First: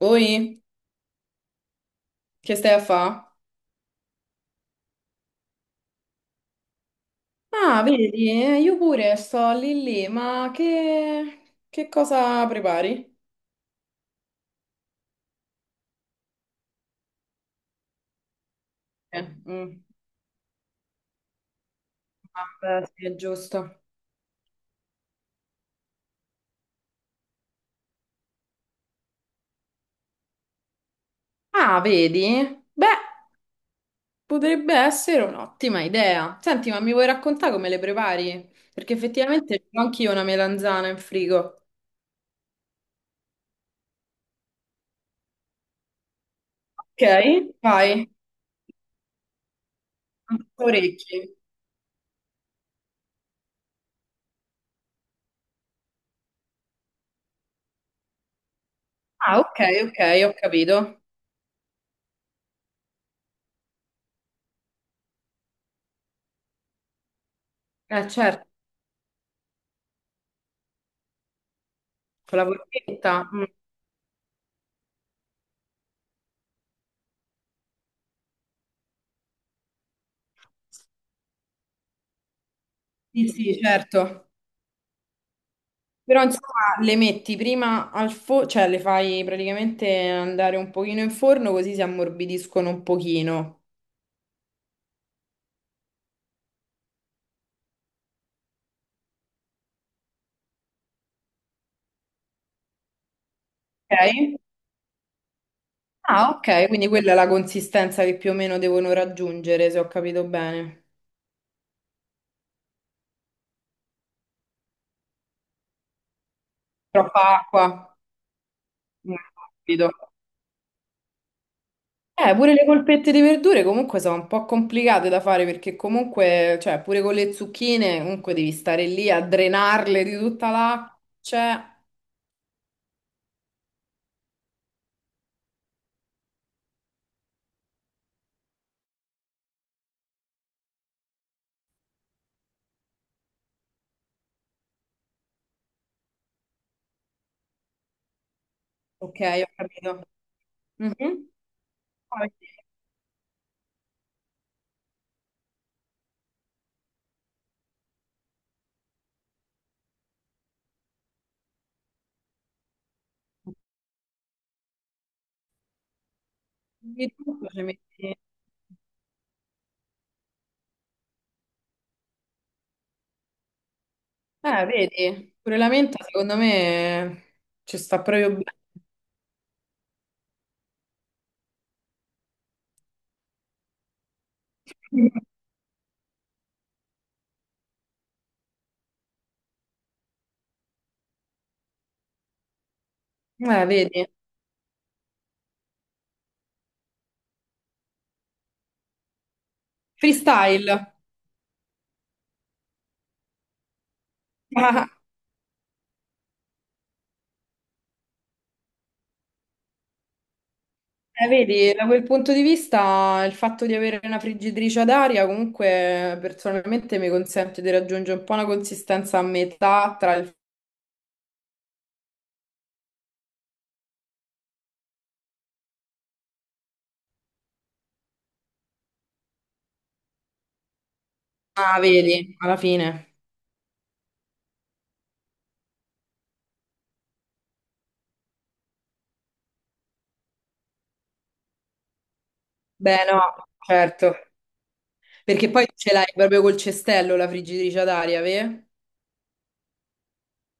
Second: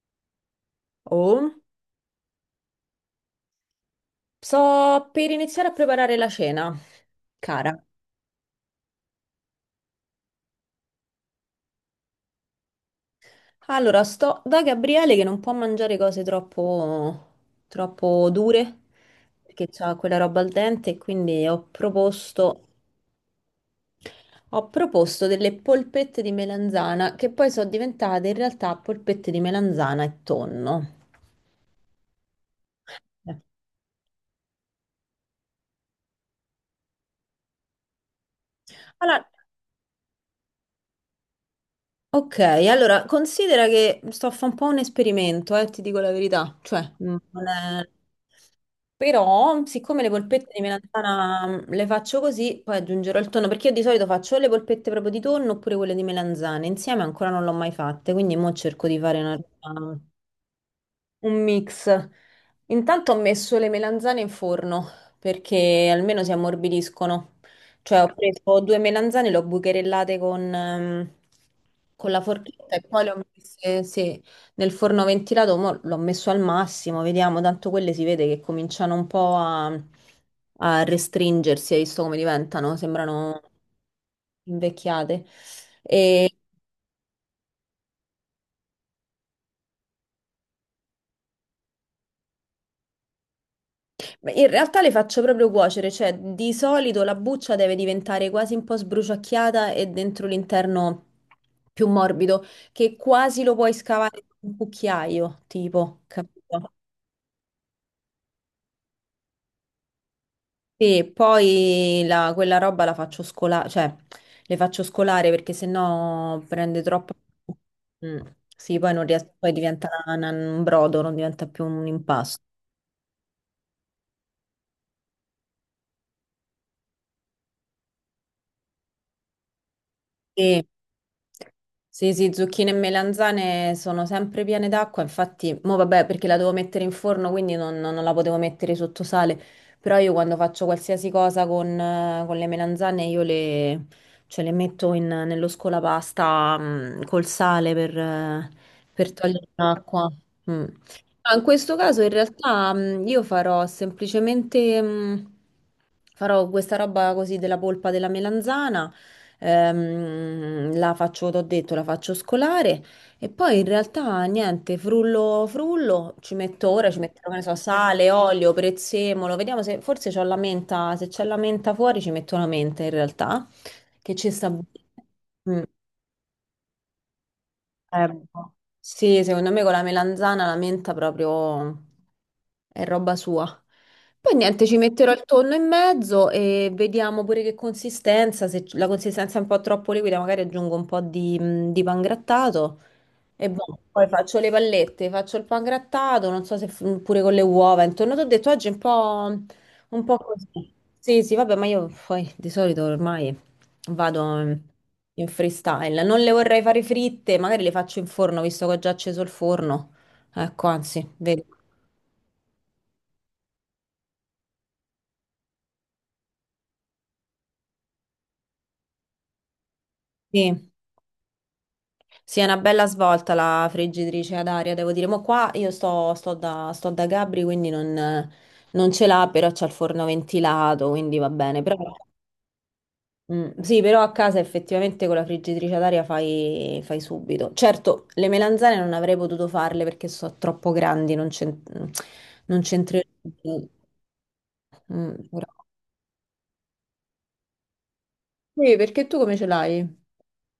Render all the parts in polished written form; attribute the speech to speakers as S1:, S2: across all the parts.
S1: Oi,
S2: Oh,
S1: che stai a fa?
S2: sto per iniziare a preparare la cena, cara.
S1: Ah, vedi, io pure sto lì lì, ma che cosa prepari?
S2: Allora, sto da Gabriele che non può mangiare cose troppo dure,
S1: Eh,
S2: perché
S1: mm,
S2: ha quella roba al dente, e quindi ho proposto,
S1: vabbè, sì, è giusto.
S2: ho proposto delle polpette di melanzana, che poi sono diventate in realtà polpette di melanzana e tonno.
S1: Ah, vedi? Beh,
S2: Eh.
S1: potrebbe essere un'ottima idea. Senti, ma mi vuoi raccontare come le prepari? Perché
S2: Allora,
S1: effettivamente ho anch'io una melanzana in frigo.
S2: ok, allora considera che sto a fare un po' un esperimento, ti dico la verità. Cioè, mm, non
S1: Ok,
S2: è-
S1: vai.
S2: però, siccome le polpette di
S1: Orecchie.
S2: melanzana le faccio così, poi aggiungerò il tonno, perché io di solito faccio o le polpette proprio di tonno oppure quelle di melanzane. Insieme ancora non l'ho mai fatte, quindi mo cerco di fare
S1: Ah,
S2: una
S1: ok,
S2: roba.
S1: ok, ho capito.
S2: Un mix. Intanto ho messo le melanzane in forno perché almeno si ammorbidiscono. Cioè, ho
S1: Certo,
S2: preso due melanzane, le ho bucherellate con la
S1: con la
S2: forchetta e poi le ho
S1: porchetta. Mm,
S2: messe, sì, nel forno ventilato. Mo l'ho messo al massimo, vediamo. Tanto quelle si vede che cominciano un po' a restringersi. Hai visto come diventano?
S1: sì,
S2: Sembrano
S1: sì, certo.
S2: invecchiate.
S1: Però
S2: E
S1: insomma le metti prima al forno, cioè le fai praticamente andare un pochino in forno così si ammorbidiscono un pochino.
S2: Beh, in realtà le faccio proprio cuocere, cioè di solito la buccia deve diventare quasi un po' sbruciacchiata e dentro l'interno più morbido, che quasi lo puoi scavare
S1: Ok?
S2: con un cucchiaio, tipo,
S1: Ah, ok,
S2: capito?
S1: quindi quella è la consistenza che più o meno devono raggiungere, se ho capito bene.
S2: E poi quella roba la faccio scolare, cioè le faccio scolare perché sennò prende troppo.
S1: Troppa acqua.
S2: Mm, sì, poi non
S1: Mm,
S2: ries- poi diventa
S1: capito.
S2: un brodo, non diventa più un impasto.
S1: Pure le polpette di verdure comunque sono un po' complicate da fare perché comunque, cioè, pure con le zucchine, comunque devi stare lì a drenarle di tutta
S2: Sì.
S1: l'acqua. Cioè,
S2: Sì, sì, zucchine e melanzane sono sempre piene d'acqua, infatti, mo vabbè, perché la devo mettere in forno, quindi non la potevo mettere sotto sale, però io quando faccio qualsiasi cosa con le melanzane, io cioè, le metto nello scolapasta, col sale per
S1: ok,
S2: togliere
S1: ho capito.
S2: l'acqua. Mm.
S1: Mhm.
S2: Ah, in questo caso in
S1: Poi-
S2: realtà io farò semplicemente, farò questa roba così della polpa della melanzana. La faccio, t'ho detto, la faccio scolare e poi in realtà niente, frullo, frullo, ci metto ora, ci
S1: Ogni
S2: metterò, che ne
S1: tanto
S2: so,
S1: ci
S2: sale,
S1: metti-
S2: olio, prezzemolo, vediamo se forse c'ho la menta, se c'è la menta fuori ci metto la menta in realtà, che ci sta bene.
S1: Vedi, pure
S2: Mm,
S1: la menta secondo me ci sta proprio bene.
S2: boh. Sì, secondo me con la melanzana la menta proprio è roba sua. Poi niente, ci metterò il tonno in mezzo e vediamo pure che consistenza, se la consistenza è un po' troppo liquida, magari aggiungo un po' di pan grattato e boh,
S1: Vedi,
S2: poi faccio le pallette, faccio il pan grattato, non so se pure con le uova, intorno ti ho detto oggi è un po' così.
S1: freestyle.
S2: Sì, sì, vabbè, ma io poi di solito ormai vado in
S1: Ah,
S2: in freestyle, non le vorrei fare fritte, magari le faccio in forno, visto che ho già acceso il forno. Ecco, anzi, vedi.
S1: vedi, da quel punto di vista il fatto di avere una friggitrice ad aria comunque personalmente mi consente di raggiungere un po' una consistenza a metà tra il...
S2: Sì. Sì, è una bella svolta la friggitrice ad aria, devo dire. Ma qua io sto da Gabri, quindi non ce l'ha, però c'ha il forno ventilato, quindi va bene. Però,
S1: Ah, vedi, alla fine.
S2: sì, però a casa effettivamente con la friggitrice ad aria fai subito. Certo, le melanzane non avrei potuto farle perché sono troppo grandi, non
S1: Beh, no,
S2: c'entrerebbe.
S1: certo.
S2: Mm,
S1: Perché
S2: però.
S1: poi ce l'hai proprio col cestello la friggitrice ad aria, vero?
S2: Sì, perché tu come ce l'hai?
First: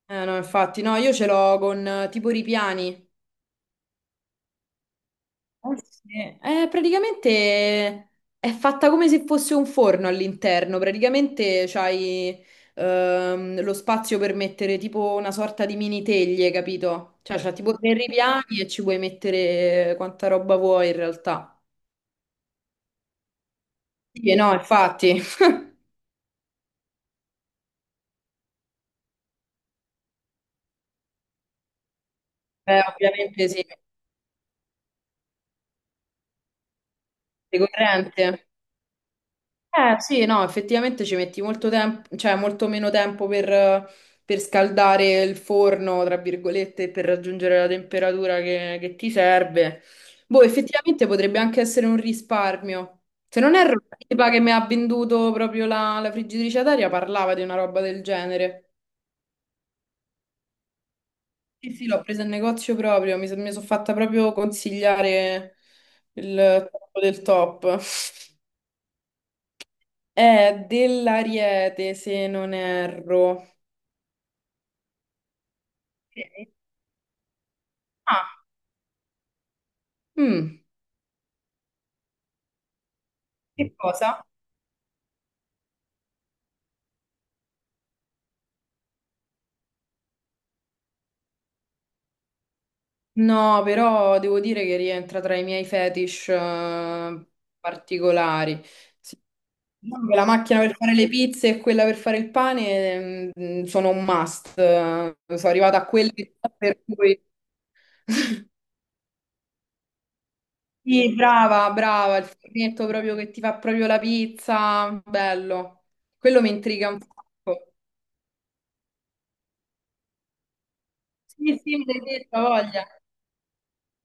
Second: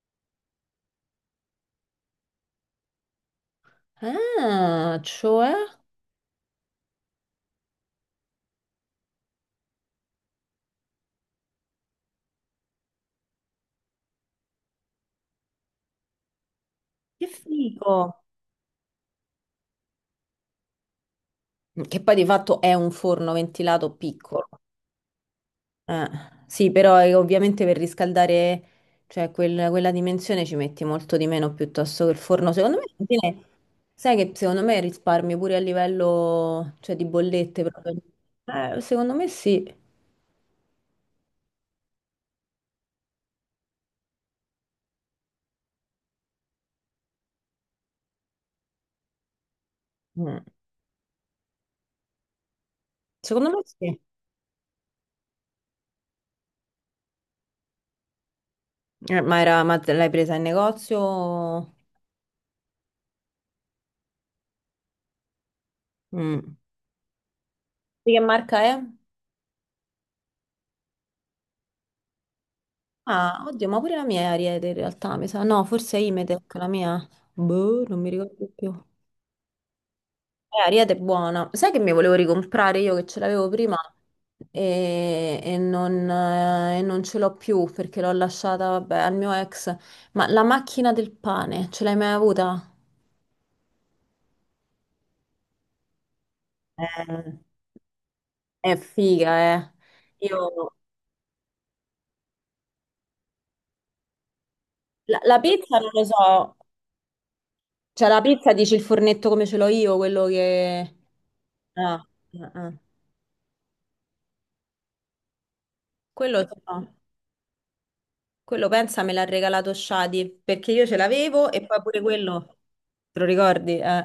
S1: Eh no, infatti, no, io ce l'ho con tipo ripiani.
S2: Ah, cioè?
S1: Eh sì. Praticamente è fatta come se fosse un forno all'interno, praticamente c'hai lo spazio per mettere tipo una sorta di mini teglie, capito?
S2: Che
S1: Cioè c'ha tipo tre
S2: figo!
S1: ripiani e ci puoi mettere quanta roba vuoi in realtà.
S2: Che poi di fatto è un forno ventilato
S1: Sì,
S2: piccolo.
S1: no, infatti.
S2: Eh, sì, però ovviamente per riscaldare, cioè quella dimensione ci metti molto di meno piuttosto che il forno. Secondo me, alla fine,
S1: Ovviamente sì,
S2: sai che secondo me risparmio pure a livello, cioè, di
S1: di
S2: bollette proprio.
S1: corrente.
S2: Secondo me sì.
S1: Eh sì, no, effettivamente ci metti molto tempo, cioè molto meno tempo per scaldare il forno, tra virgolette, per raggiungere la temperatura che ti serve. Boh,
S2: Mm.
S1: effettivamente potrebbe anche essere un risparmio. Se
S2: Secondo
S1: non
S2: me
S1: erro, la
S2: sì.
S1: tipa che mi ha venduto proprio la friggitrice ad aria parlava di una roba del genere.
S2: Ma ma te l'hai presa in negozio?
S1: Sì, sì, l'ho presa in negozio proprio, mi, sono fatta proprio consigliare
S2: Mm.
S1: il top del top.
S2: Di che marca è?
S1: È dell'Ariete, se non
S2: Ah,
S1: erro.
S2: oddio, ma pure la mia è Ariete in realtà, mi sa. No, forse è Imetec, la mia. Boh, non mi
S1: Ah,
S2: ricordo più.
S1: mm.
S2: Ariete è buona. Sai che mi volevo ricomprare io che ce l'avevo
S1: Che
S2: prima
S1: cosa?
S2: e non ce l'ho più perché l'ho lasciata, vabbè, al mio ex. Ma la macchina del pane, ce l'hai mai avuta?
S1: No, però devo dire che rientra tra i miei fetish
S2: Eh,
S1: particolari.
S2: è
S1: Sì,
S2: figa, eh.
S1: diciamo che la macchina
S2: Io...
S1: per fare le pizze e quella per fare il pane sono un must.
S2: la
S1: Sono arrivata
S2: pizza
S1: a
S2: non lo
S1: quelle
S2: so.
S1: per cui...
S2: Cioè, la pizza dici il fornetto come ce l'ho io, quello che.
S1: Sì, brava,
S2: Ah,
S1: brava, il
S2: ah, ah.
S1: fornetto proprio che ti fa proprio la pizza, bello. Quello
S2: Quello,
S1: mi
S2: so.
S1: intriga un sacco.
S2: Quello pensa me l'ha regalato Shadi perché io ce l'avevo
S1: Sì,
S2: e
S1: sì,
S2: poi
S1: mi
S2: pure
S1: hai detto, ha
S2: quello.
S1: voglia.
S2: Te lo ricordi?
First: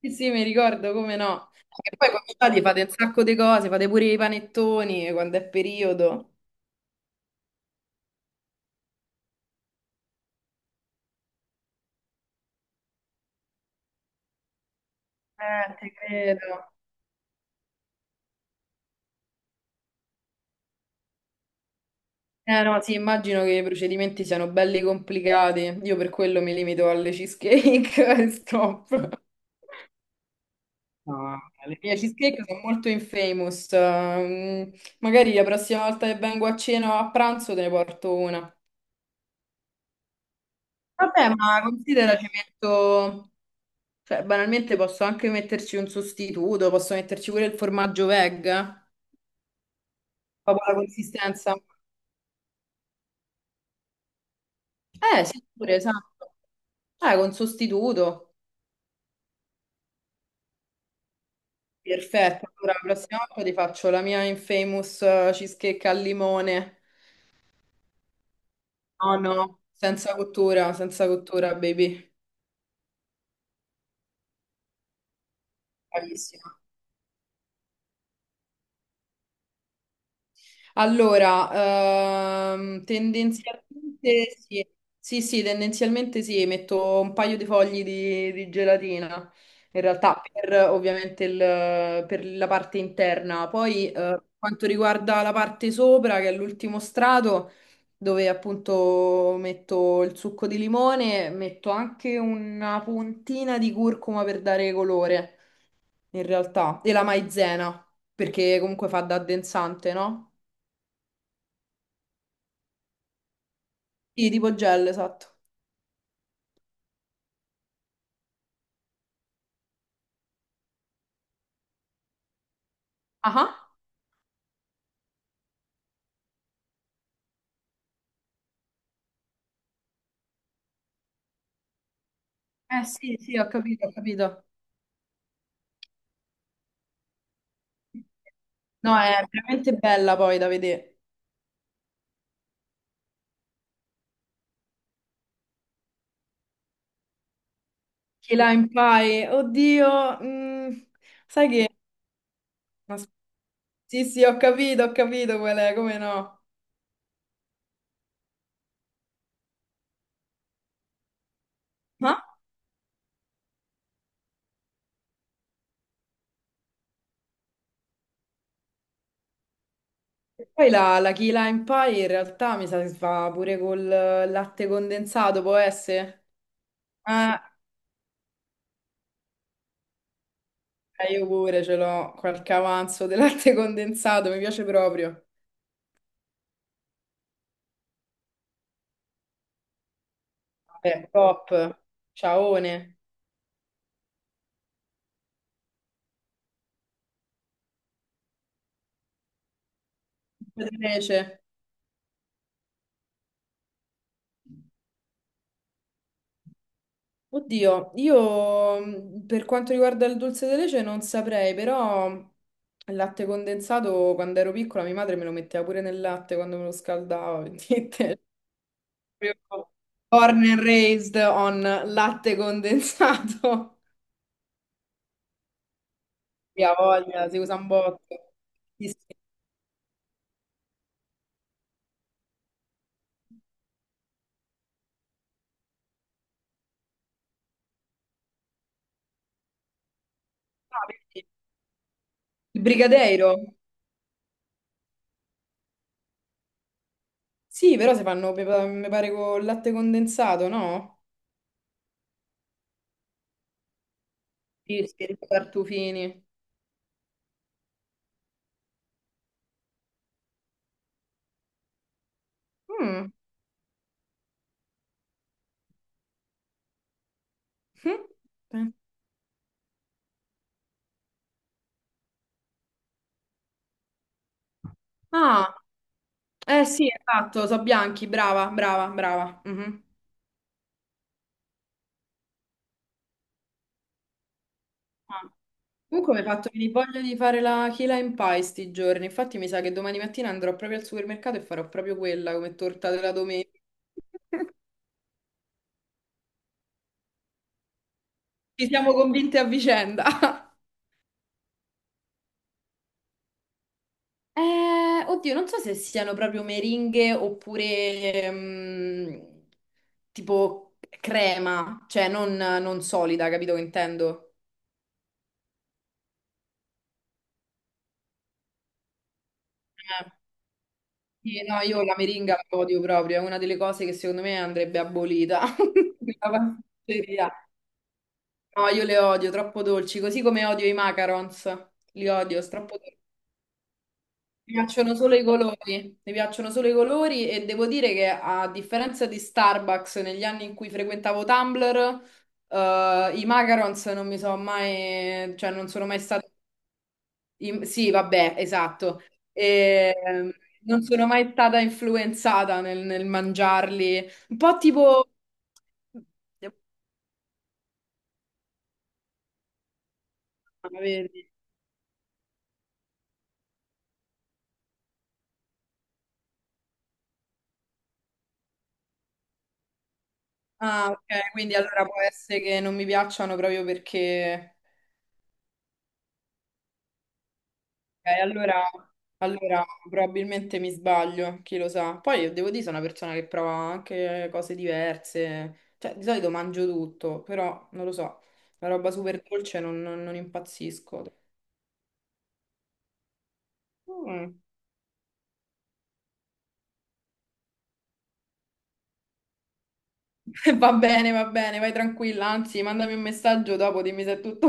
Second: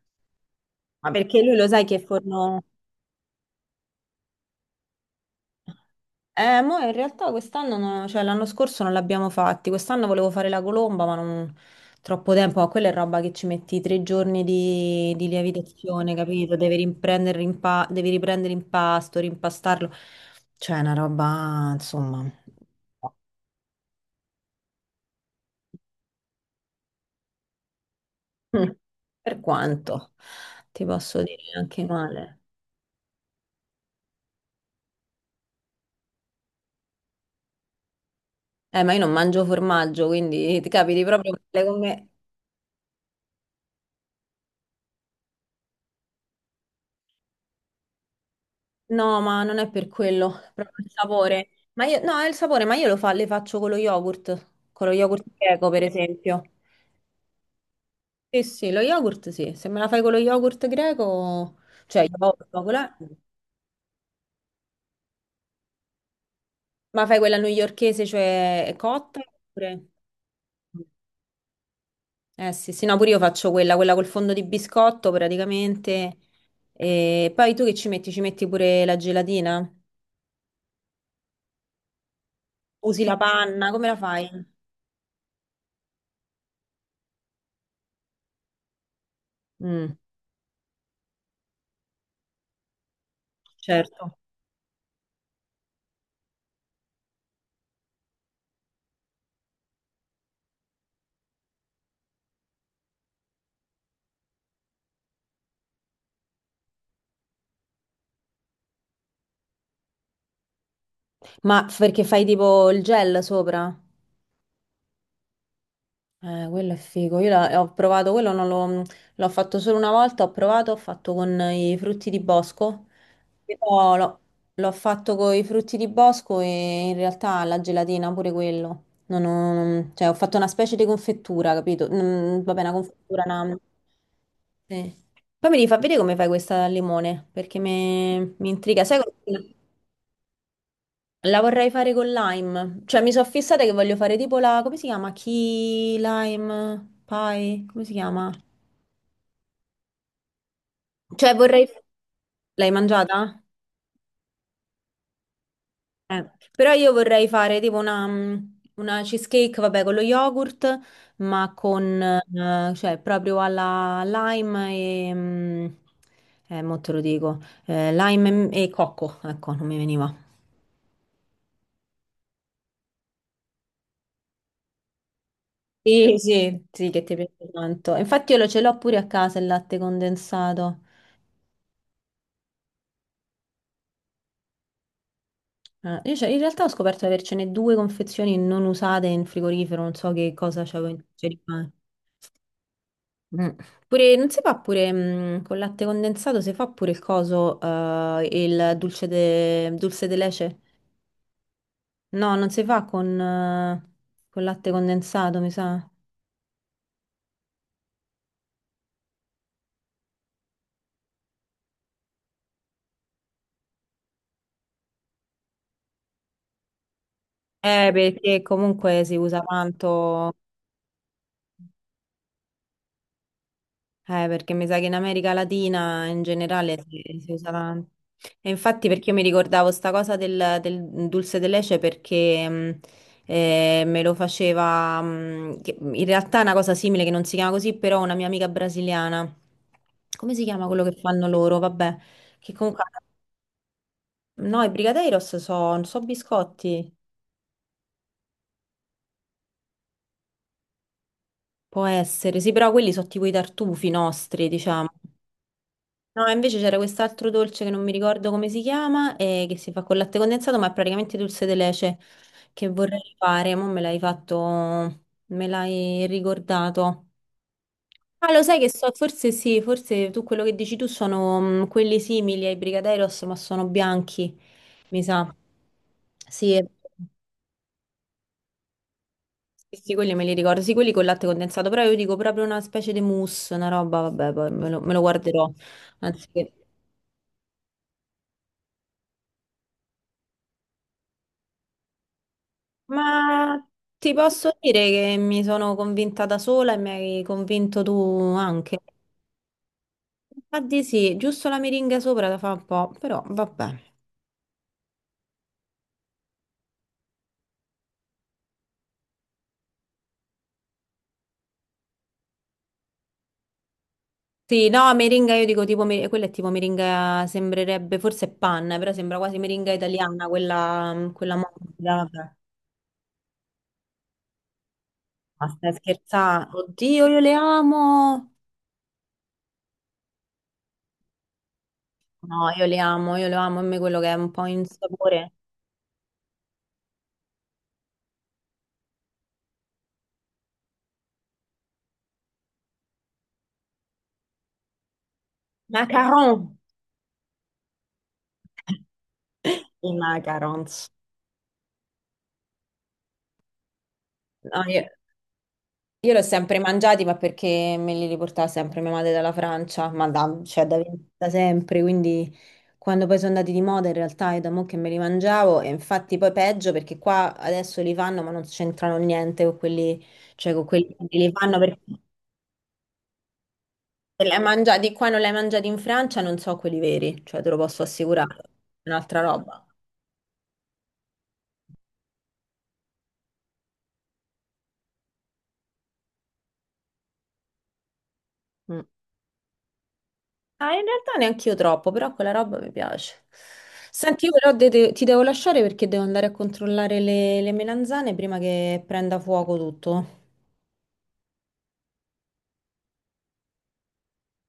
S1: Sì, sì, mi ricordo, come
S2: Perché
S1: no.
S2: lui lo sai
S1: E
S2: che
S1: poi quando state
S2: forno.
S1: fate un sacco di cose, fate pure i panettoni quando è periodo.
S2: Mo in realtà quest'anno, cioè l'anno scorso non l'abbiamo fatti, quest'anno volevo fare la colomba, ma non troppo tempo, ma quella è roba che ci metti tre giorni di
S1: Ti
S2: lievitazione, capito?
S1: credo.
S2: Devi riprendere, devi riprendere impasto, rimpastarlo, cioè è una roba, insomma.
S1: Eh no, sì, immagino che i procedimenti siano belli complicati. Io per quello mi limito alle cheesecake e
S2: Mm.
S1: stop.
S2: Per quanto ti posso
S1: No,
S2: dire
S1: le
S2: anche
S1: mie
S2: male.
S1: cheesecake sono molto infamous. Magari la prossima volta che vengo a cena o a pranzo te ne porto una.
S2: Ma io non mangio formaggio, quindi ti capiti proprio
S1: Vabbè, ma
S2: male con me.
S1: considera ci metto. Cioè, banalmente posso anche metterci un sostituto, posso metterci pure il formaggio veg,
S2: No, ma non è per quello,
S1: proprio la
S2: proprio il sapore.
S1: consistenza.
S2: Ma io, no, è il sapore, ma io le faccio con lo yogurt
S1: Sì,
S2: greco,
S1: pure,
S2: per
S1: esatto.
S2: esempio.
S1: Con sostituto.
S2: Sì, sì, lo yogurt sì, se me la fai con lo yogurt greco, cioè
S1: Perfetto.
S2: yogurt,
S1: Allora, la prossima volta ti faccio la mia infamous cheesecake al limone.
S2: ma fai quella newyorchese, cioè
S1: No,
S2: cotta,
S1: no,
S2: oppure.
S1: senza cottura, senza cottura, baby.
S2: Eh sì, sì, no, pure io faccio quella col fondo di biscotto praticamente.
S1: Bravissima.
S2: E poi tu che ci metti? Ci metti pure la gelatina?
S1: Allora,
S2: Usi la panna, come la fai?
S1: tendenzialmente sì, sì, sì, tendenzialmente sì, metto un paio di fogli di gelatina, in
S2: Mm,
S1: realtà per ovviamente per la parte interna. Poi,
S2: certo.
S1: per quanto riguarda la parte sopra, che è l'ultimo strato, dove appunto metto il succo di limone, metto anche una puntina di curcuma per dare colore, in realtà, e la maizena, perché comunque fa da addensante, no?
S2: Ma perché fai tipo il gel sopra?
S1: Sì, tipo gel, esatto.
S2: Quello è figo. Io ho provato, quello non l'ho, l'ho fatto solo una volta, ho provato, ho fatto con i frutti di bosco.
S1: Ah,
S2: Però l'ho fatto con i frutti di bosco e in realtà la gelatina pure quello. Non ho- non- cioè, ho fatto una specie di confettura, capito? Mm, vabbè, una
S1: ah. Eh sì,
S2: confettura,
S1: sì, ho
S2: una.
S1: capito, ho capito.
S2: Sì. Poi mi devi far vedere come fai questa al limone, perché mi intriga.
S1: No,
S2: Sai cosa?
S1: è veramente bella poi da vedere.
S2: La vorrei fare con lime, cioè mi sono fissata che voglio fare tipo la, come si chiama? Key lime pie, come si chiama?
S1: Key Lime Pie, oddio,
S2: Cioè
S1: sai
S2: vorrei.
S1: che...
S2: L'hai mangiata?
S1: Sì, sì, ho capito qual è, come no.
S2: Però io vorrei fare tipo una cheesecake, vabbè, con lo yogurt, ma con,
S1: Ah,
S2: cioè proprio alla lime. e... mm, Mo te lo dico, lime e cocco, ecco, non mi veniva.
S1: e poi la Key Lime Pie in realtà mi sa che si fa pure col latte condensato, può
S2: Sì,
S1: essere?
S2: sì, sì, che ti
S1: Ah.
S2: piace tanto. Infatti io lo ce l'ho pure a casa il latte condensato.
S1: Io pure ce l'ho, qualche avanzo di latte condensato, mi piace proprio.
S2: Ah, io in realtà ho scoperto di avercene due confezioni non usate in frigorifero, non so che cosa c'avevo in
S1: Vabbè, top,
S2: rimane.
S1: ciaone.
S2: Mm. Pure, non si fa pure con latte condensato, si fa pure il coso, il dulce de leche?
S1: Invece.
S2: No, non si fa con latte condensato, mi sa.
S1: Oddio, io per quanto riguarda il dolce di leche non saprei, però il latte condensato quando ero piccola mia madre me lo metteva pure nel latte quando me lo scaldava, vedete?
S2: Perché comunque si usa
S1: Proprio
S2: tanto.
S1: born and raised on latte condensato.
S2: Perché mi sa che in America Latina in
S1: Mia
S2: generale si,
S1: voglia,
S2: si
S1: si
S2: usa
S1: usa un
S2: tanto.
S1: botto.
S2: E infatti
S1: Sì,
S2: perché io
S1: sì.
S2: mi ricordavo sta cosa del dulce de leche perché me lo faceva, in realtà è una cosa simile che non si chiama così, però una mia amica brasiliana. Come si chiama quello
S1: Ah,
S2: che
S1: perché?
S2: fanno loro? Vabbè, che
S1: Il
S2: comunque.
S1: brigadeiro?
S2: No, i brigadeiros sono so biscotti,
S1: Sì, però si fanno, mi pare, con il latte condensato, no?
S2: può essere, sì, però quelli sono tipo i tartufi nostri,
S1: Sì,
S2: diciamo.
S1: sì, i tartufini.
S2: No, invece c'era quest'altro dolce che non mi ricordo come si chiama, e che si fa con latte condensato, ma è praticamente dulce de leche che vorrei
S1: Mm.
S2: fare. Mo' me l'hai fatto, me l'hai ricordato. Ah, lo sai che
S1: Mm.
S2: so, forse sì, forse tu quello che dici tu sono quelli simili ai brigadeiros, ma sono bianchi, mi sa.
S1: Ah.
S2: Sì,
S1: Eh sì, esatto, so bianchi, brava, brava, brava.
S2: sì,
S1: Mhm.
S2: sì, quelli me li ricordo, sì, quelli con latte condensato, però io dico proprio una specie di mousse, una roba, vabbè, poi me lo
S1: Ah,
S2: guarderò.
S1: comunque mi hai
S2: Anzi,
S1: fatto venire voglia di fare la key lime pie sti giorni, infatti mi sa che domani mattina andrò proprio al supermercato e farò proprio quella come torta della domenica.
S2: ma ti posso dire che mi sono convinta da sola e mi hai convinto tu
S1: Ci
S2: anche.
S1: siamo convinte a vicenda.
S2: Infatti sì, giusto la meringa sopra la fa un po', però vabbè.
S1: Oddio, non so se siano proprio meringhe oppure tipo crema, cioè non solida, capito che intendo?
S2: Sì, no, meringa io dico tipo, quella è tipo meringa, sembrerebbe, forse è panna, però sembra quasi meringa italiana, quella
S1: Sì, no, io la
S2: morbida, vabbè.
S1: meringa la odio proprio, è una delle cose che secondo me andrebbe abolita.
S2: Ma stai
S1: La
S2: scherzando? Oddio, io
S1: pasticceria.
S2: le amo!
S1: No, io le odio, troppo dolci, così come odio i macarons. Li odio,
S2: No,
S1: sono troppo dolci.
S2: io le amo, a me quello che è un po'
S1: Mi
S2: in
S1: piacciono solo i
S2: sapore.
S1: colori, mi piacciono solo i colori e devo dire che a differenza di Starbucks negli anni in cui frequentavo Tumblr, i macarons non mi sono mai, cioè non sono mai stati.
S2: Macaron!
S1: Sì, vabbè, esatto.
S2: I
S1: E, non
S2: macarons.
S1: sono mai stata influenzata nel mangiarli. Un po' tipo...
S2: Io li ho sempre mangiati, ma perché me li riportava sempre mia madre dalla Francia, ma da, cioè
S1: Ah,
S2: da, da
S1: vedi.
S2: sempre, quindi quando poi sono andati di moda in realtà è da mo' che me li mangiavo e infatti poi peggio perché qua adesso li fanno ma non c'entrano niente con quelli, cioè con
S1: Ah,
S2: quelli che
S1: ok,
S2: li
S1: quindi
S2: fanno perché
S1: allora può essere che non mi piacciono proprio
S2: se li hai
S1: perché...
S2: mangiati qua non li hai mangiati in Francia, non so quelli veri, cioè te lo posso
S1: Ok,
S2: assicurare,
S1: allora,
S2: è un'altra roba.
S1: allora probabilmente mi sbaglio, chi lo sa. Poi io devo dire, sono una persona che prova anche cose diverse. Cioè, di solito mangio tutto, però non lo so. La
S2: Mm.
S1: roba super dolce non
S2: Ah, in realtà
S1: impazzisco.
S2: neanche io troppo, però quella roba mi piace. Senti, io
S1: Mm.
S2: però ti devo lasciare perché devo andare a controllare le melanzane prima che prenda fuoco tutto.
S1: Va bene, vai tranquilla, anzi, mandami un messaggio dopo, dimmi se è tutto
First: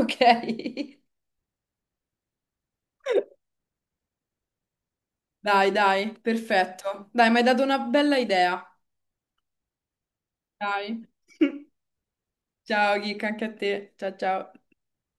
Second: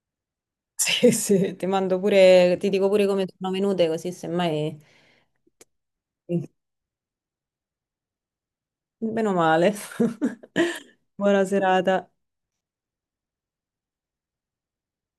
S1: ok.
S2: Sì, sì, ti mando pure, ti dico pure come sono venute, così semmai.
S1: Dai, dai,
S2: Sì.
S1: perfetto. Dai, mi hai dato una bella idea.
S2: Meno male.
S1: Dai.
S2: Buona serata.
S1: Ciao, Kika, anche a te. Ciao, ciao.